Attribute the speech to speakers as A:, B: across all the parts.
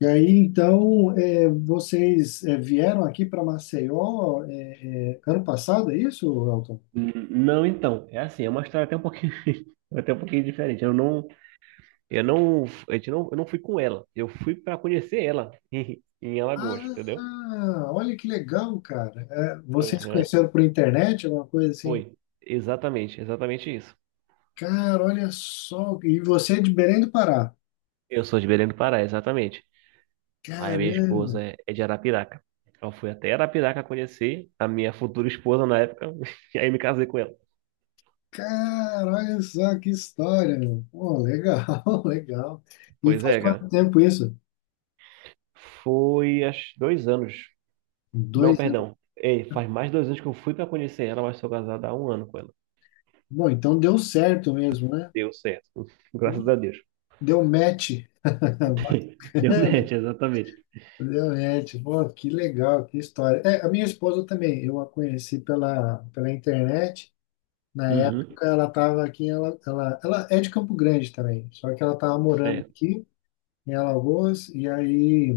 A: E aí, então, vocês vieram aqui para Maceió, ano passado, é isso, Elton?
B: Não, então, é assim, é uma história até um pouquinho, até um pouquinho diferente. Eu não, a gente não, Eu não fui com ela. Eu fui para conhecer ela em Alagoas, entendeu?
A: Ah, olha que legal, cara. É, vocês se
B: Aham.
A: conheceram por internet, alguma coisa assim?
B: Foi, exatamente, exatamente isso.
A: Cara, olha só. E você é de Belém do Pará?
B: Eu sou de Belém do Pará, exatamente. Aí a minha
A: Caramba,
B: esposa é de Arapiraca. Eu fui até Arapiraca conhecer a minha futura esposa na época, e aí me casei com ela.
A: cara, olha só que história, meu. Pô, legal, legal. E
B: Pois
A: faz
B: é,
A: quanto
B: cara.
A: tempo isso?
B: Foi há 2 anos. Não,
A: 2 anos.
B: perdão. Ei, faz mais de 2 anos que eu fui para conhecer ela, mas sou casado há um ano com ela.
A: Bom, então deu certo mesmo, né?
B: Deu certo. Graças a Deus.
A: Deu match.
B: Deu
A: Bacana.
B: match, exatamente.
A: Realmente, pô, que legal, que história. É, a minha esposa também, eu a conheci pela internet. Na
B: Uhum.
A: época ela estava aqui, ela é de Campo Grande também, só que ela estava morando
B: É.
A: aqui em Alagoas, e aí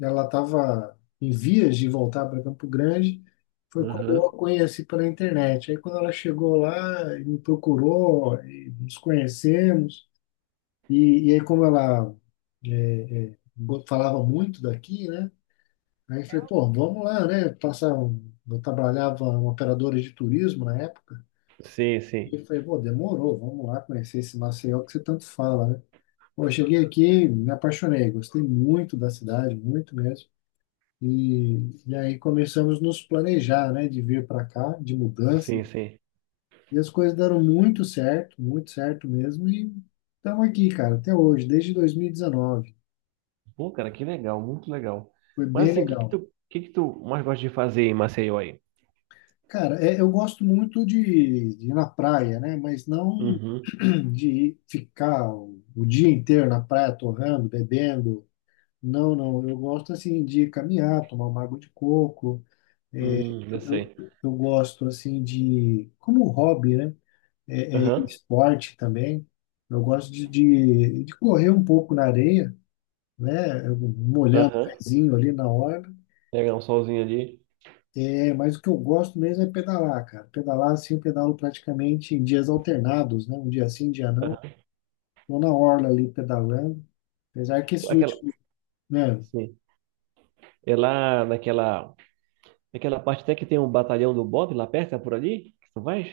A: ela estava em vias de voltar para Campo Grande. Foi quando eu a
B: Uhum.
A: conheci pela internet. Aí quando ela chegou lá, me procurou, e nos conhecemos, e aí como ela falava muito daqui, né? Aí eu
B: É
A: falei,
B: o-
A: pô, vamos lá, né? Eu trabalhava em uma operadora de turismo na época.
B: Sim,
A: E
B: sim.
A: eu falei, pô, demorou, vamos lá conhecer esse Maceió que você tanto fala, né? Pô, eu cheguei aqui, me apaixonei, gostei muito da cidade, muito mesmo. E, e aí começamos a nos planejar, né, de vir para cá, de mudança.
B: Sim, sim.
A: E as coisas deram muito certo mesmo. E estamos aqui, cara, até hoje, desde 2019.
B: Pô, cara, que legal, muito legal.
A: Foi
B: Mas
A: bem
B: assim,
A: legal.
B: o que que tu mais gosta de fazer em Maceió aí?
A: Cara, eu gosto muito de ir na praia, né? Mas não
B: Uhum.
A: de ficar o dia inteiro na praia torrando, bebendo. Não, não. Eu gosto assim de caminhar, tomar uma água de coco. É,
B: Eu
A: eu,
B: sei.
A: eu gosto assim de, como hobby, né? É, é
B: Aham.
A: esporte também. Eu gosto de correr um pouco na areia, né? Molhando o
B: Aham.
A: pezinho ali na hora.
B: Pegar um solzinho ali.
A: É, mas o que eu gosto mesmo é pedalar, cara. Pedalar assim, eu pedalo praticamente em dias alternados, né? Um dia sim, um dia não.
B: Aham.
A: Tô na orla ali pedalando. Apesar que esses
B: Aquela,
A: últimos, né?
B: sim. É lá naquela parte até que tem um batalhão do Bob lá perto, é por ali que tu vais?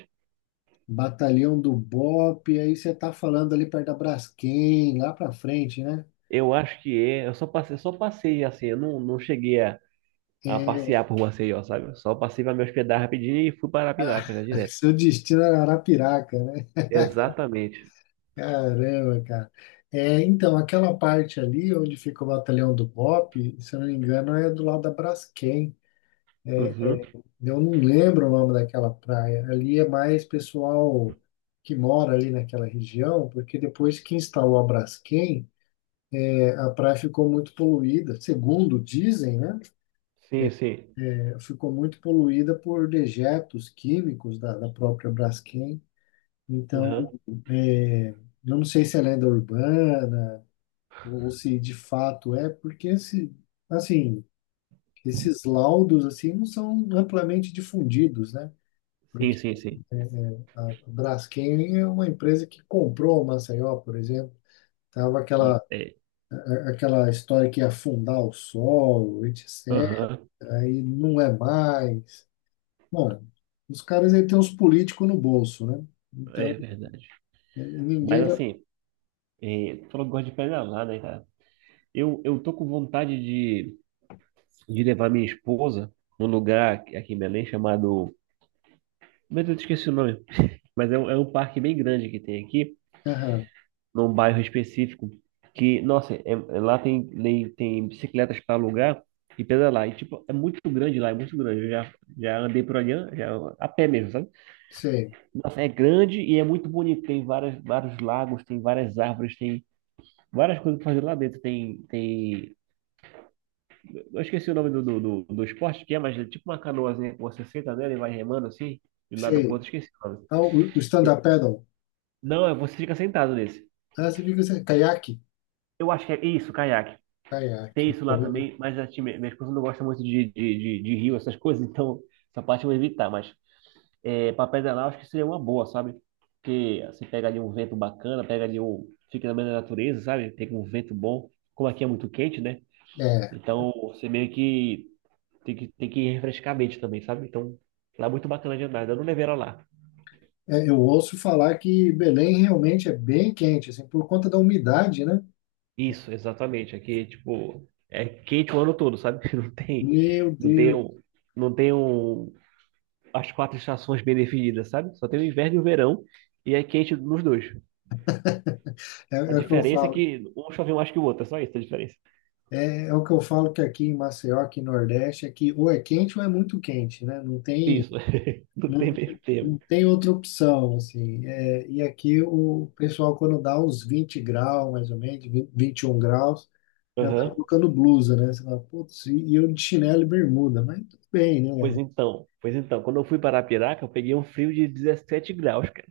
A: Batalhão do Bop, aí você tá falando ali perto da Braskem, lá pra frente, né?
B: Eu acho que é. Só passei assim, eu não, não cheguei a
A: É,
B: passear por Maceió, sabe? Só passei pra me hospedar rapidinho e fui para Arapiraca já direto.
A: seu destino era Arapiraca, né?
B: Exatamente.
A: Caramba, cara. É, então, aquela parte ali onde fica o batalhão do Bop, se eu não me engano, é do lado da Braskem.
B: Uhum.
A: Eu não lembro o nome daquela praia. Ali é mais pessoal que mora ali naquela região, porque depois que instalou a Braskem, a praia ficou muito poluída, segundo dizem, né?
B: Sim, sim.
A: Ficou muito poluída por dejetos químicos da própria Braskem. Então,
B: Uhum.
A: eu não sei se é lenda urbana ou se de fato é, porque esse, assim, esses laudos assim não são amplamente difundidos, né?
B: Sim, sim, sim.
A: A Braskem é uma empresa que comprou o Maceió, por exemplo. Tava aquela,
B: Isso, é.
A: aquela história que ia afundar o sol, etc.
B: Uhum.
A: Aí não é mais. Bom, os caras aí têm os políticos no bolso, né? Então,
B: É verdade. Mas
A: ninguém vai.
B: assim, é, tu falou que gosta de pedalar, né, cara? Eu tô com vontade de levar minha esposa num lugar aqui em Belém chamado. Mas eu esqueci o nome. Mas é um parque bem grande que tem aqui.
A: Aham,
B: Num bairro específico que, nossa, lá tem bicicletas para alugar e pedalar. E, tipo, é muito grande lá, é muito grande. Eu já andei por ali, já, a pé mesmo, sabe?
A: sei,
B: Nossa, é grande e é muito bonito. Tem várias, vários lagos, tem várias árvores, tem várias coisas para fazer lá dentro. Tem... Eu esqueci o nome do esporte que é, mas é tipo uma canoazinha que você senta nela e vai remando assim, de um lado pro
A: sei.
B: outro, esqueci o nome.
A: Ah, o stand-up paddle.
B: Não, você fica sentado nesse.
A: Ah, você fica assim, caiaque?
B: Eu acho que é isso, caiaque. Tem
A: Caiaque.
B: isso
A: Pô,
B: lá também, mas a minha esposa não gosta muito de rio, essas coisas, então essa parte eu vou evitar. Mas é, para pedalar, eu acho que seria uma boa, sabe? Porque você pega ali um vento bacana, pega ali um. Fica na meio da natureza, sabe? Pega um vento bom. Como aqui é muito quente, né?
A: É,
B: Então você meio que tem que refrescar a mente também, sabe? Então lá é muito bacana de andar. Eu não levei ela lá.
A: eu ouço falar que Belém realmente é bem quente, assim, por conta da umidade, né?
B: Isso, exatamente. Aqui, tipo, é quente o ano todo, sabe?
A: Meu
B: Não tem
A: Deus.
B: um, não tem as quatro estações bem definidas, sabe? Só tem o inverno e o verão, e é quente nos dois.
A: É,
B: A
A: é o que eu
B: diferença é
A: falo,
B: que um chove mais que o outro, é só isso a diferença.
A: é o que eu falo que aqui em Maceió, aqui no Nordeste, é que ou é quente ou é muito quente, né? Não tem,
B: Isso, não tem
A: não,
B: meio
A: não
B: termo.
A: tem outra opção, assim. É, e aqui o pessoal, quando dá uns 20 graus, mais ou menos, 20, 21 graus, já tá
B: Aham.
A: colocando blusa, né? Você fala, putz, e eu de chinelo e bermuda, mas tudo bem,
B: Pois
A: né?
B: então, pois então, quando eu fui para Arapiraca, eu peguei um frio de 17 graus, cara.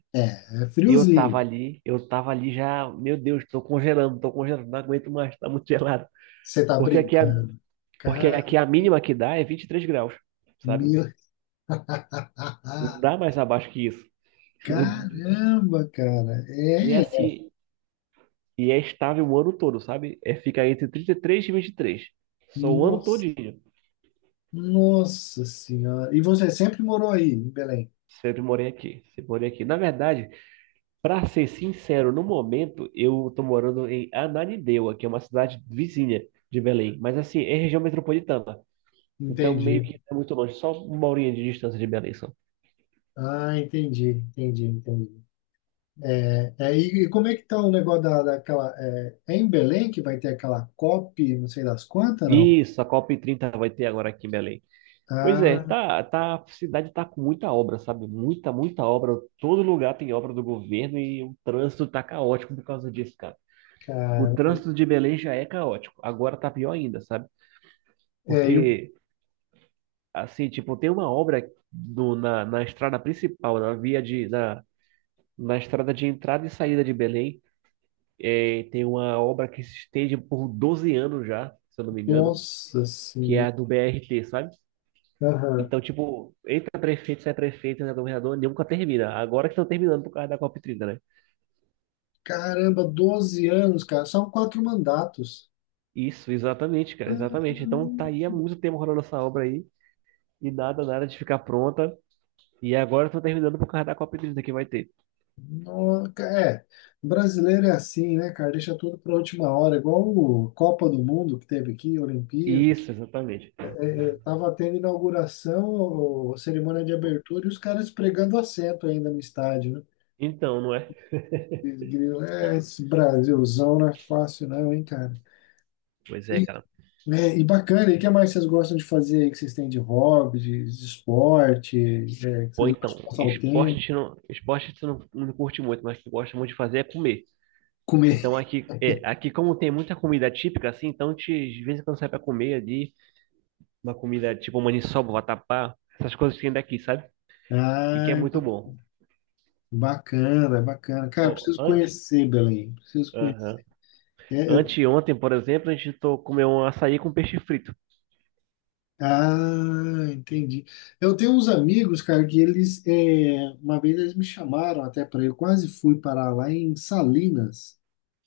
A: É
B: E
A: friozinho.
B: eu tava ali já, meu Deus, tô congelando, não aguento mais, tá muito gelado.
A: Você tá
B: Porque aqui a,
A: brincando.
B: porque
A: Cara,
B: aqui a mínima que dá é 23 graus, sabe?
A: meu.
B: Não dá mais abaixo que isso.
A: Caramba, cara.
B: E
A: É,
B: assim, e é estável o ano todo, sabe? É, fica entre 33 e 23, só o ano
A: nossa.
B: todinho.
A: Nossa Senhora. E você sempre morou aí, em Belém?
B: Sempre morei aqui. Sempre morei aqui. Na verdade, pra ser sincero, no momento eu tô morando em Ananindeua, que é uma cidade vizinha de Belém. Mas assim, é região metropolitana. Então meio
A: Entendi.
B: que não é muito longe. Só uma horinha de distância de Belém só.
A: Ah, entendi, entendi, entendi. E como é que tá o negócio daquela. É, é em Belém que vai ter aquela COP, não sei das quantas, não?
B: Isso, a COP30 vai ter agora aqui em Belém. Pois é,
A: Ah,
B: tá, a cidade tá com muita obra, sabe? Muita, muita obra. Todo lugar tem obra do governo e o trânsito tá caótico por causa disso, cara. O
A: cara.
B: trânsito de Belém já é caótico. Agora tá pior ainda, sabe?
A: É, e o.
B: Porque, assim, tipo, tem uma obra na, na estrada principal, na via de, na estrada de entrada e saída de Belém. É, tem uma obra que se estende por 12 anos já, se eu não me engano,
A: Nossa
B: que é
A: Senhora.
B: a do BRT, sabe?
A: Aham.
B: Então, tipo, entra prefeito, sai prefeito, entra governador, nunca termina. Agora que estão terminando por causa da COP30, né?
A: Caramba, 12 anos, cara. São 4 mandatos.
B: Isso, exatamente, cara, exatamente. Então tá aí há muito tempo rolando essa obra aí e nada, nada de ficar pronta. E agora eu tô terminando por causa da Copa Hídrica que vai ter.
A: É, brasileiro é assim, né, cara? Deixa tudo para última hora, igual o Copa do Mundo que teve aqui, Olimpíadas.
B: Isso, exatamente.
A: Tava tendo inauguração, ou cerimônia de abertura, e os caras pregando assento ainda no estádio, né?
B: Então, não é?
A: Eles grilam, é, esse Brasilzão não é fácil não, hein, cara?
B: Pois é,
A: E,
B: cara.
A: né, e bacana, e o que mais vocês gostam de fazer aí, que vocês têm de hobby, de esporte, é, que
B: Pô,
A: vocês gostam
B: então,
A: de passar o
B: esporte a
A: tempo,
B: gente não, esporte a gente não, não curte muito, mas o que gosta muito de fazer é comer.
A: comer?
B: Então aqui como tem muita comida típica, assim, então de vez em quando sai pra comer ali, uma comida tipo maniçoba, vatapá, essas coisas que tem daqui, sabe? E que é
A: Ai,
B: muito bom.
A: bacana, bacana. Cara,
B: Ó,
A: preciso
B: antes,
A: conhecer Belém, preciso conhecer.
B: aham.
A: É, eu.
B: Anteontem, por exemplo, a gente comeu um açaí com peixe frito.
A: Ah, entendi. Eu tenho uns amigos, cara, que uma vez eles me chamaram até para eu quase fui parar lá em Salinas.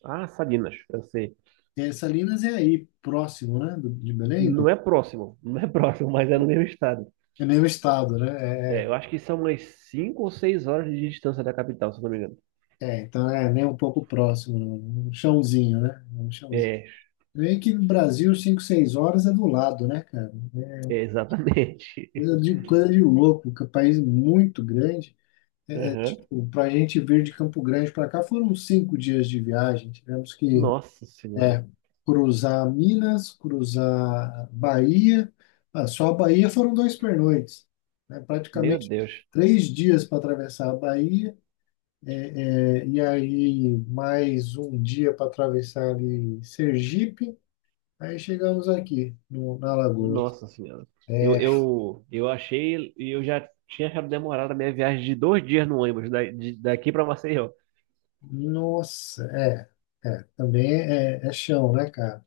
B: Ah, Salinas, eu sei.
A: É, Salinas é aí próximo, né, de Belém, não?
B: Não é próximo, não é próximo, mas é no mesmo estado.
A: É mesmo estado, né?
B: É,
A: É,
B: eu acho que são umas 5 ou 6 horas de distância da capital, se eu não me engano.
A: então é nem um pouco próximo, não. Um chãozinho, né? É um chãozinho.
B: É,
A: Vem que no Brasil, 5, 6 horas é do lado, né, cara? É
B: é exatamente.
A: coisa de, coisa de louco, que é um país muito grande.
B: Aham.
A: Para a gente vir de Campo Grande para cá foram 5 dias de viagem. Tivemos que
B: Nossa Senhora.
A: É, cruzar Minas, cruzar Bahia. Ah, só a Bahia foram 2 pernoites, né?
B: Meu
A: Praticamente
B: Deus.
A: 3 dias para atravessar a Bahia, e aí mais um dia para atravessar ali Sergipe. Aí chegamos aqui, no, na Alagoas.
B: Nossa Senhora. Eu,
A: É,
B: eu, eu achei, e eu já tinha achado demorado a minha viagem de 2 dias no ônibus, daqui para Maceió.
A: nossa, também é chão, né, cara?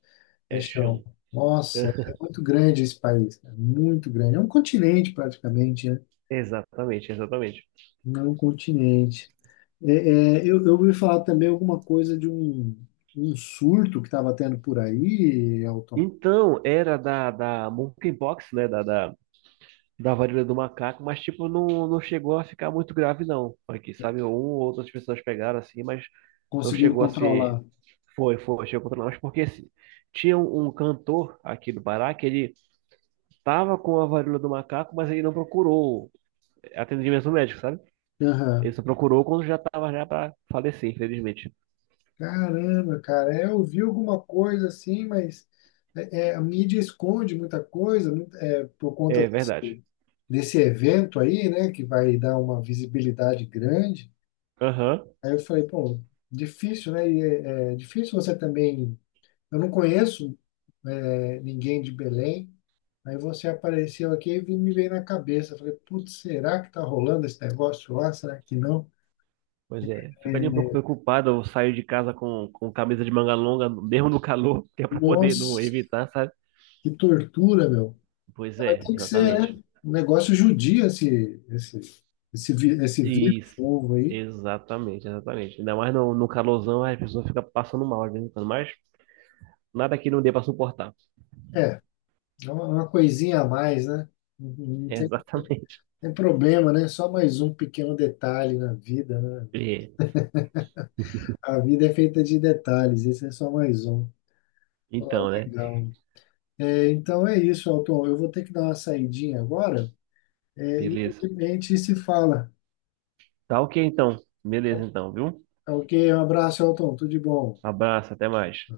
A: É
B: É
A: chão.
B: chão.
A: Nossa, é muito grande esse país, cara, muito grande. É um continente praticamente, né?
B: Exatamente, exatamente.
A: Não continente. É, eu ouvi falar também alguma coisa de um surto que estava tendo por aí, Elton.
B: Então, era da Monkeypox, né? Da varíola do macaco, mas tipo, não, não chegou a ficar muito grave, não. Aqui, sabe? Um ou outras pessoas pegaram assim, mas não
A: Conseguiram
B: chegou a ser.
A: controlar.
B: Foi, chegou contra nós, porque assim, tinha um cantor aqui do Pará que ele tava com a varíola do macaco, mas ele não procurou atendimento médico, sabe? Ele
A: Aham.
B: só procurou quando já tava já para falecer, infelizmente.
A: Caramba, cara, é, eu vi alguma coisa assim, mas é, é, a mídia esconde muita coisa, por conta
B: É
A: desse
B: verdade.
A: desse evento aí, né, que vai dar uma visibilidade grande.
B: Aham.
A: Aí eu falei, pô, difícil, né? E é difícil você também. Eu não conheço, ninguém de Belém. Aí você apareceu aqui e me veio na cabeça. Falei, putz, será que tá rolando esse negócio lá? Será que não?
B: Pois é, ficaria um pouco preocupado eu sair de casa com camisa de manga longa, mesmo no calor, que é para poder não
A: Nossa,
B: evitar, sabe?
A: que tortura, meu.
B: Pois
A: Mas
B: é,
A: tem que ser,
B: exatamente.
A: né? Um negócio judia esse vírus
B: Isso,
A: novo aí.
B: exatamente, exatamente. Ainda mais no calorzão, a pessoa fica passando mal às vezes, em quando, mas nada que não dê para suportar.
A: É, é uma coisinha a mais, né? Não não tem,
B: Exatamente.
A: tem problema, né? Só mais um pequeno detalhe na vida, né?
B: É,
A: A vida é feita de detalhes, esse é só mais um. Ó,
B: então, né?
A: legal. É, então é isso, Alton. Eu vou ter que dar uma saidinha agora. É, e aí,
B: Beleza.
A: de repente, se fala.
B: Tá ok, então. Beleza, então, viu?
A: Tá ok, um abraço, Elton, tudo de bom.
B: Abraço, até mais.